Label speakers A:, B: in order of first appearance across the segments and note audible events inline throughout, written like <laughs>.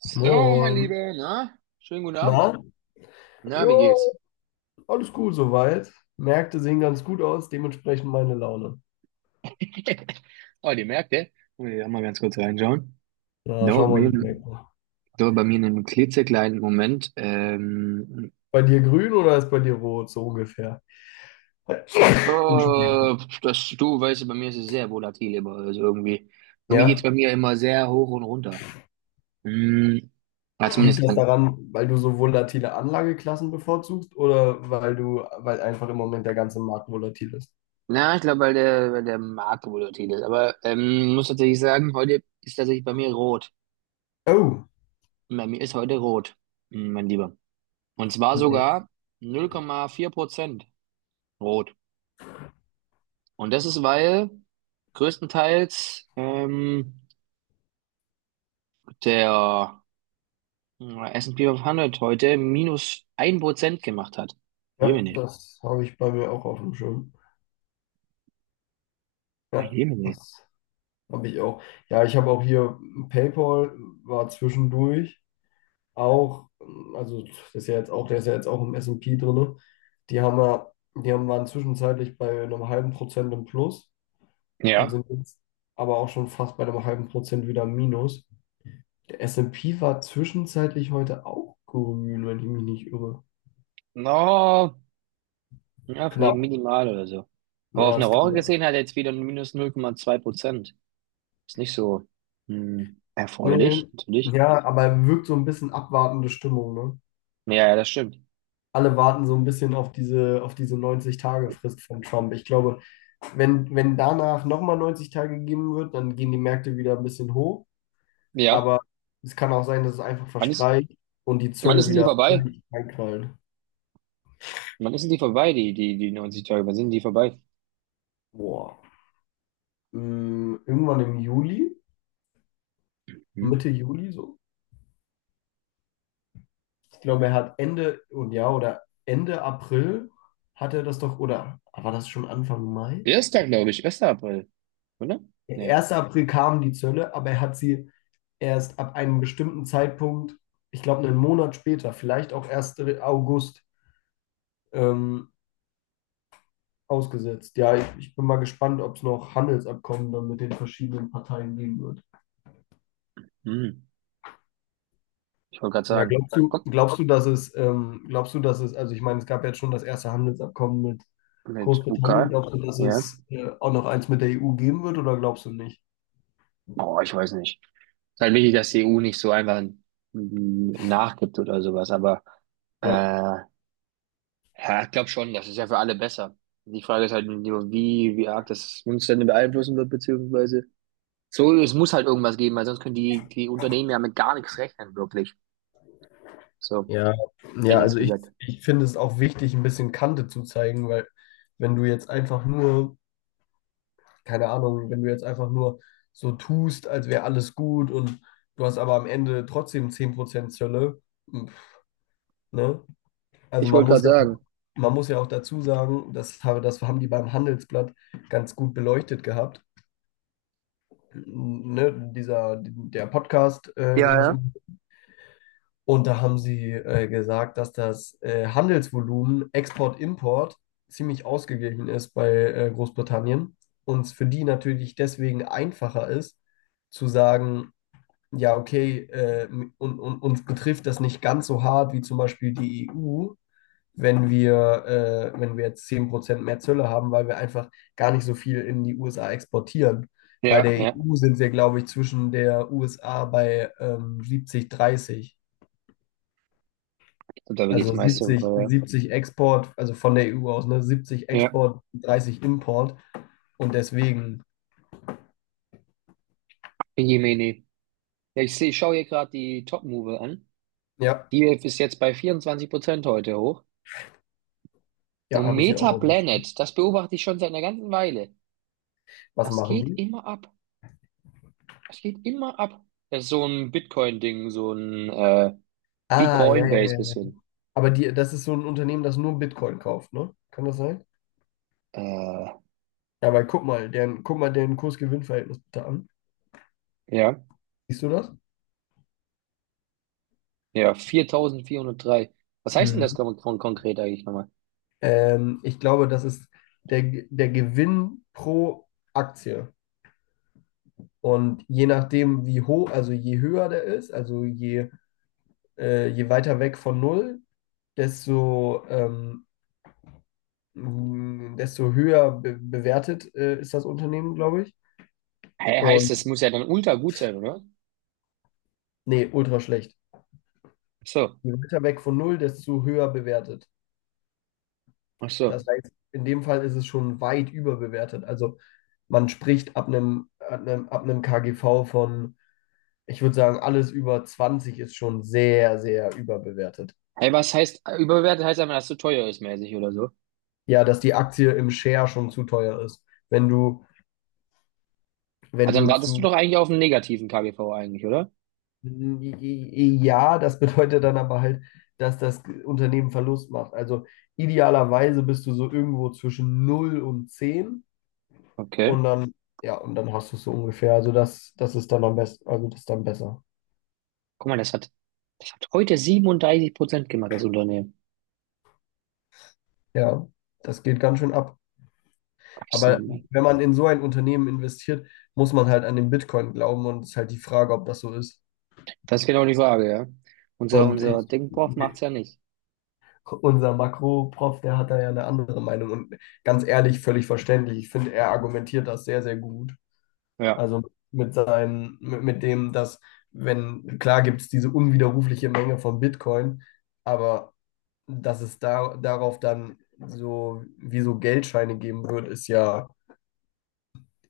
A: So, mein
B: Moin.
A: Lieber, na? Schönen guten Abend.
B: Na? Moin.
A: Na,
B: Jo,
A: wie geht's?
B: alles cool soweit. Märkte sehen ganz gut aus, dementsprechend meine Laune.
A: <laughs> Oh, die merkt, ey. Wollen wir da mal ganz kurz reinschauen?
B: Na,
A: Da,
B: schau mal,
A: mir,
B: die Märkte.
A: Da bei mir in einem klitzekleinen Moment. Ähm,
B: Bei dir grün oder ist bei dir rot, so ungefähr? <laughs> <coughs> Entschuldigung.
A: oh, das, du weißt, ja, bei mir ist es sehr volatil immer. Also irgendwie geht's
B: Ja,
A: bei mir immer sehr hoch und runter. Hm, ja,
B: liegt
A: zumindest
B: das
A: dann.
B: daran, weil du so volatile Anlageklassen bevorzugst oder weil einfach im Moment der ganze Markt volatil ist?
A: Na, ich glaube, weil der Markt volatil ist. Aber muss tatsächlich sagen, heute ist tatsächlich bei mir rot.
B: Oh,
A: Bei mir ist heute rot. Mein Lieber. Und zwar
B: nee.
A: sogar 0,4% rot. Und das ist, weil größtenteils der S&P 500 heute minus 1% gemacht hat.
B: Ja,
A: Jemine.
B: das habe ich bei mir auch auf dem Schirm.
A: Ah,
B: Ja,
A: Jemine.
B: das habe ich auch. Ja, ich habe auch hier PayPal war zwischendurch auch, also das ist ja jetzt auch, der ist ja jetzt auch im S&P drin. Die haben ja, die waren zwischenzeitlich bei einem halben Prozent im Plus und
A: Ja.
B: sind jetzt aber auch schon fast bei einem halben Prozent wieder im Minus. Der S&P war zwischenzeitlich heute auch grün, wenn ich mich nicht irre.
A: No, ja, vielleicht
B: Knapp.
A: minimal oder so. Aber auf
B: Ja,
A: eine
B: das kann
A: Woche
B: ja.
A: gesehen hat er jetzt wieder ein minus 0,2%. Ist nicht so
B: Nee,
A: erfreulich, natürlich.
B: ja, aber wirkt so ein bisschen abwartende Stimmung, ne?
A: Ja, ja, das stimmt.
B: Alle warten so ein bisschen auf diese 90-Tage-Frist von Trump. Ich glaube, wenn danach nochmal 90 Tage gegeben wird, dann gehen die Märkte wieder ein bisschen hoch.
A: Ja.
B: Aber es kann auch sein, dass es einfach
A: Wann ist,
B: verstreicht und die
A: wann ist
B: Zölle
A: denn die
B: wieder
A: vorbei?
B: völlig reinknallen.
A: Wann ist denn die vorbei, die 90 Tage? Wann sind die vorbei?
B: Boah. Irgendwann im Juli,
A: Hm?
B: Mitte Juli so. Ich glaube, er hat Ende und ja, oder Ende April hat er das doch, oder war das schon Anfang Mai?
A: Erster, glaube ich, 1. April, oder? Nee.
B: 1. April kam die Zölle, aber er hat sie erst ab einem bestimmten Zeitpunkt, ich glaube einen Monat später, vielleicht auch erst August, ähm, ausgesetzt. Ja, ich bin mal gespannt, ob es noch Handelsabkommen dann mit den verschiedenen Parteien geben wird.
A: Hm. Ich wollte gerade
B: Ja,
A: sagen, guck,
B: glaubst du, dass es, glaubst du, dass es, also ich meine, es gab jetzt schon das erste Handelsabkommen mit
A: mit
B: Großbritannien.
A: UK,
B: Glaubst du, dass
A: ja.
B: es auch noch eins mit der EU geben wird oder glaubst du nicht?
A: Oh, ich weiß nicht. Ist halt wichtig, dass die EU nicht so einfach nachgibt oder sowas, aber
B: Ja.
A: ja, ich glaube schon, das ist ja für alle besser. Die Frage ist halt nur, wie arg das uns dann beeinflussen wird, beziehungsweise so, es muss halt irgendwas geben, weil sonst können die Unternehmen ja mit gar nichts rechnen, wirklich. So,
B: Ja,
A: hätte
B: ja,
A: ich es
B: also ich,
A: gesagt.
B: ich finde es auch wichtig, ein bisschen Kante zu zeigen, weil wenn du jetzt einfach nur, keine Ahnung, wenn du jetzt einfach nur so tust, als wäre alles gut und du hast aber am Ende trotzdem 10% Zölle, m, ne? Also
A: Ich wollte gerade sagen,
B: man muss ja auch dazu sagen, das haben die beim Handelsblatt ganz gut beleuchtet gehabt. Ne? Dieser, der Podcast,
A: ja,
B: den ich
A: ja.
B: im. Und da haben sie gesagt, dass das Handelsvolumen Export-Import ziemlich ausgeglichen ist bei Großbritannien und es für die natürlich deswegen einfacher ist, zu sagen, ja, okay, uns betrifft das nicht ganz so hart wie zum Beispiel die EU, wenn wenn wir jetzt 10% mehr Zölle haben, weil wir einfach gar nicht so viel in die USA exportieren. Bei
A: Ja,
B: der
A: ja,
B: EU sind wir, glaube ich, zwischen der USA bei 70, 30.
A: darüber geht es
B: Also
A: meist darüber.
B: 70 Export, also von der EU aus, ne? 70
A: Ja,
B: Export, 30 Import. Und deswegen,
A: ja, Jemine. Ja, ich schaue hier gerade die Top-Move an.
B: ja,
A: Die ist jetzt bei 24% heute hoch.
B: ja,
A: Und
B: habe ich hier auch, auf dem-.
A: Metaplanet, das beobachte ich schon seit einer ganzen Weile.
B: Was
A: Das
B: machen
A: geht
B: die?
A: immer ab. Das geht immer ab. Das ist so ein Bitcoin-Ding, so ein wie
B: Ah, ja, ja, ja,
A: Coinbase
B: ja.
A: bisschen.
B: Aber das ist so ein Unternehmen, das nur Bitcoin kauft, ne? Kann das sein?
A: Äh,
B: Ja, weil guck mal, guck mal deren Kurs-Gewinn-Verhältnis bitte an.
A: ja,
B: Siehst du das?
A: ja, 4403. Was heißt denn das
B: Mhm.
A: konkret eigentlich nochmal?
B: Ich glaube, das ist der, der Gewinn pro Aktie. Und je nachdem, wie hoch, also je höher der ist, also je weiter weg von null, desto, ähm, desto höher be bewertet ist das Unternehmen, glaube ich.
A: Hä, heißt,
B: Und
A: das muss ja dann ultra gut sein, oder?
B: nee, ultra schlecht.
A: Ach so,
B: Je weiter weg von null, desto höher bewertet.
A: ach
B: Das
A: so.
B: heißt, in dem Fall ist es schon weit überbewertet. Also man spricht ab einem, ab einem, ab einem KGV von, ich würde sagen, alles über 20 ist schon sehr, sehr überbewertet.
A: Hey, was heißt überbewertet? Heißt einfach, dass es zu teuer ist, mäßig oder so.
B: Ja, dass die Aktie im Share schon zu teuer ist. Wenn du, wenn
A: Also dann
B: du
A: wartest du
B: zu.
A: doch eigentlich auf einen negativen KGV eigentlich, oder?
B: Ja, das bedeutet dann aber halt, dass das Unternehmen Verlust macht. Also idealerweise bist du so irgendwo zwischen null und 10
A: Okay.
B: und dann, ja, und dann hast du es so ungefähr. Also das ist dann am besten, also das ist dann besser.
A: Guck mal, das hat heute 37% gemacht, das Unternehmen.
B: Ja, das geht ganz schön ab.
A: Ach so,
B: Aber
A: Mann.
B: wenn man in so ein Unternehmen investiert, muss man halt an den Bitcoin glauben und es ist halt die Frage, ob das so ist.
A: Das ist genau die Frage, ja. Unser,
B: Und
A: unser
B: ich,
A: Dingprof macht's ja nicht.
B: unser Makro-Prof, der hat da ja eine andere Meinung und ganz ehrlich, völlig verständlich. Ich finde, er argumentiert das sehr, sehr gut.
A: Ja,
B: Also mit dem, dass, wenn, klar gibt es diese unwiderrufliche Menge von Bitcoin, aber dass es darauf dann so wie so Geldscheine geben wird, ist ja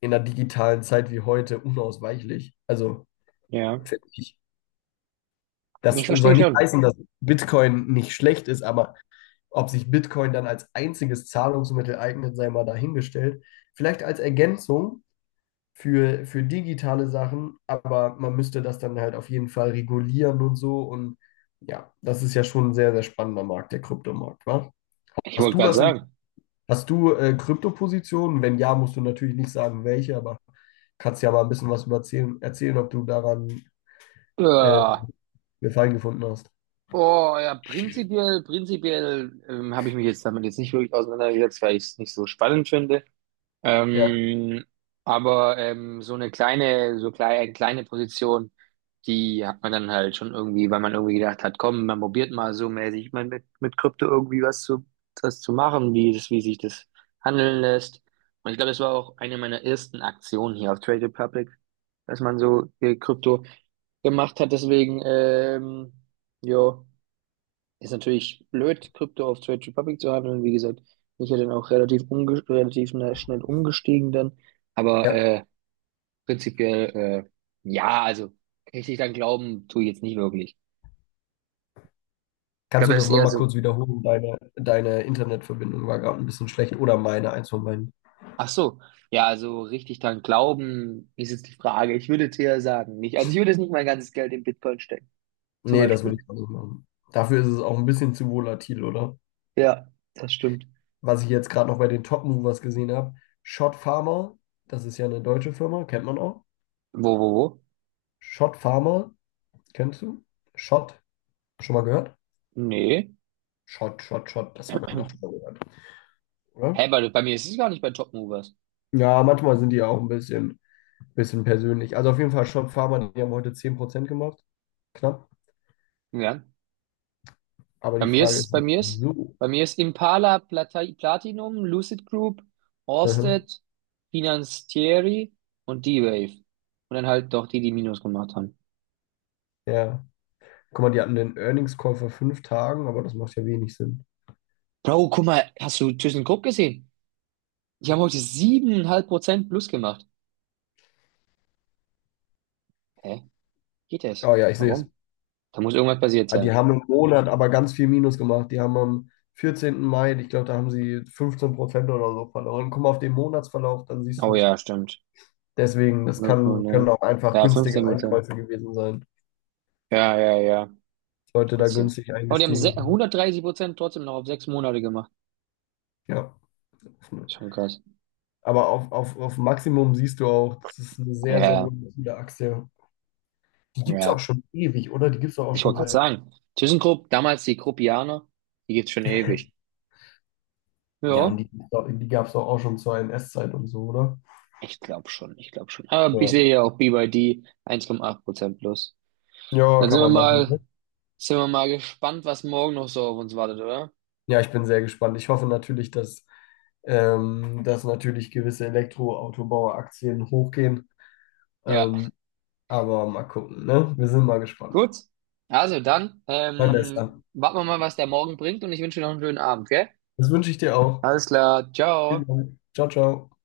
B: in einer digitalen Zeit wie heute unausweichlich. Also
A: ja.
B: finde ich. Das
A: Ich
B: soll
A: verstehe
B: nicht
A: schon.
B: heißen, dass Bitcoin nicht schlecht ist, aber ob sich Bitcoin dann als einziges Zahlungsmittel eignet, sei mal dahingestellt. Vielleicht als Ergänzung für digitale Sachen, aber man müsste das dann halt auf jeden Fall regulieren und so. Und ja, das ist ja schon ein sehr, sehr spannender Markt, der Kryptomarkt, wa?
A: Ich
B: Hast
A: wollte
B: du
A: gerade
B: was in,
A: sagen.
B: hast du Kryptopositionen? Wenn ja, musst du natürlich nicht sagen, welche, aber kannst ja mal ein bisschen was über erzählen, ob du daran äh,
A: Ja.
B: Gefallen gefunden hast.
A: Oh, ja, prinzipiell habe ich mich jetzt damit jetzt nicht wirklich auseinandergesetzt, weil ich es nicht so spannend finde.
B: Ja,
A: Ähm, aber so eine kleine, so kleine, kleine Position, die hat man dann halt schon irgendwie, weil man irgendwie gedacht hat, komm, man probiert mal so mäßig mal mit Krypto irgendwie was zu machen, wie sich das handeln lässt. Und ich glaube, das war auch eine meiner ersten Aktionen hier auf Trade Republic, dass man so Krypto gemacht hat. Deswegen, ja. Ist natürlich blöd, Krypto auf Trade Republic zu handeln. Wie gesagt, bin ich ja dann auch relativ schnell umgestiegen dann. Aber
B: ja.
A: prinzipiell, ja, also richtig dran glauben tue ich jetzt nicht wirklich. Ich
B: Kannst du
A: glaube, das
B: das
A: ist eher
B: nochmal
A: so,
B: kurz wiederholen? Deine Internetverbindung war gerade ein bisschen schlecht oder meine, eins von beiden.
A: ach so, ja, also richtig dran glauben ist jetzt die Frage. Ich würde jetzt eher sagen, nicht. Also ich würde jetzt nicht mein ganzes Geld in Bitcoin stecken, zum
B: Nee, das will
A: Beispiel.
B: ich auch nicht machen. Dafür ist es auch ein bisschen zu volatil, oder?
A: Ja, das stimmt.
B: Was ich jetzt gerade noch bei den Top Movers gesehen habe, Schott Pharma, das ist ja eine deutsche Firma, kennt man auch.
A: Wo?
B: Schott Pharma, kennst du? Schott, schon mal gehört?
A: Nee.
B: Schott, Schott, Schott, das hat man
A: <clears throat>
B: doch schon mal gehört,
A: Hä,
B: oder?
A: bei mir ist es gar nicht bei Top Movers.
B: Ja, manchmal sind die auch bisschen persönlich. Also auf jeden Fall Schott Pharma, die haben heute 10% gemacht, knapp.
A: Ja.
B: Aber
A: Bei
B: die
A: mir
B: Frage
A: ist,
B: ist,
A: bei mir ist,
B: so.
A: bei mir ist Impala Platinum, Lucid Group,
B: Mhm.
A: Orsted, Financieri und D-Wave. Und dann halt doch die, die Minus gemacht haben.
B: Ja. Guck mal, die hatten den Earnings Call vor 5 Tagen, aber das macht ja wenig Sinn.
A: Bro, guck mal, hast du ThyssenKrupp gesehen? Die haben heute 7,5% plus gemacht. Hä? Geht das?
B: Oh ja, ich sehe es.
A: Warum? Da muss irgendwas passiert
B: Ah, die
A: sein.
B: haben im Monat aber ganz viel Minus gemacht. Die haben am 14. Mai, ich glaube, da haben sie 15% oder so verloren. Guck mal auf den Monatsverlauf, dann siehst
A: Oh
B: du es.
A: ja, stimmt.
B: Deswegen, können
A: 0,9.
B: auch einfach
A: Ja,
B: günstige
A: 15%.
B: Einkäufe gewesen sein.
A: Ja, ja, ja.
B: Leute da
A: Trotzdem.
B: günstig
A: Aber die haben
B: eingestiegen
A: 130% trotzdem noch auf 6 Monate gemacht.
B: sind. Ja.
A: Schon krass.
B: Aber auf Maximum siehst du auch, das ist eine sehr, sehr
A: Ja,
B: volatile Aktie. Die gibt es auch
A: ja.
B: schon ewig, oder? Die gibt es auch
A: Ich
B: schon
A: wollte gerade
B: seit.
A: sagen, ThyssenKrupp, damals die Kruppianer, die gibt's schon ewig.
B: Ja, und
A: Ja,
B: die gab es auch schon zur S zeit und so, oder?
A: ich glaube schon, ich glaube schon. Aber ich
B: Ja.
A: sehe ja auch BYD 1,8% plus.
B: Ja,
A: Dann
B: kann
A: sind wir
B: man
A: mal,
B: machen.
A: sind wir mal gespannt, was morgen noch so auf uns wartet, oder?
B: Ja, ich bin sehr gespannt. Ich hoffe natürlich, dass natürlich gewisse Elektroautobauer-Aktien hochgehen.
A: Ja,
B: Ähm, aber mal gucken, ne? Wir sind mal gespannt.
A: gut. Also dann,
B: Mein Bester.
A: warten wir mal, was der morgen bringt und ich wünsche dir noch einen schönen Abend, gell?
B: Das wünsche ich dir auch.
A: Alles klar,
B: Vielen
A: ciao.
B: Dank. Ciao, ciao.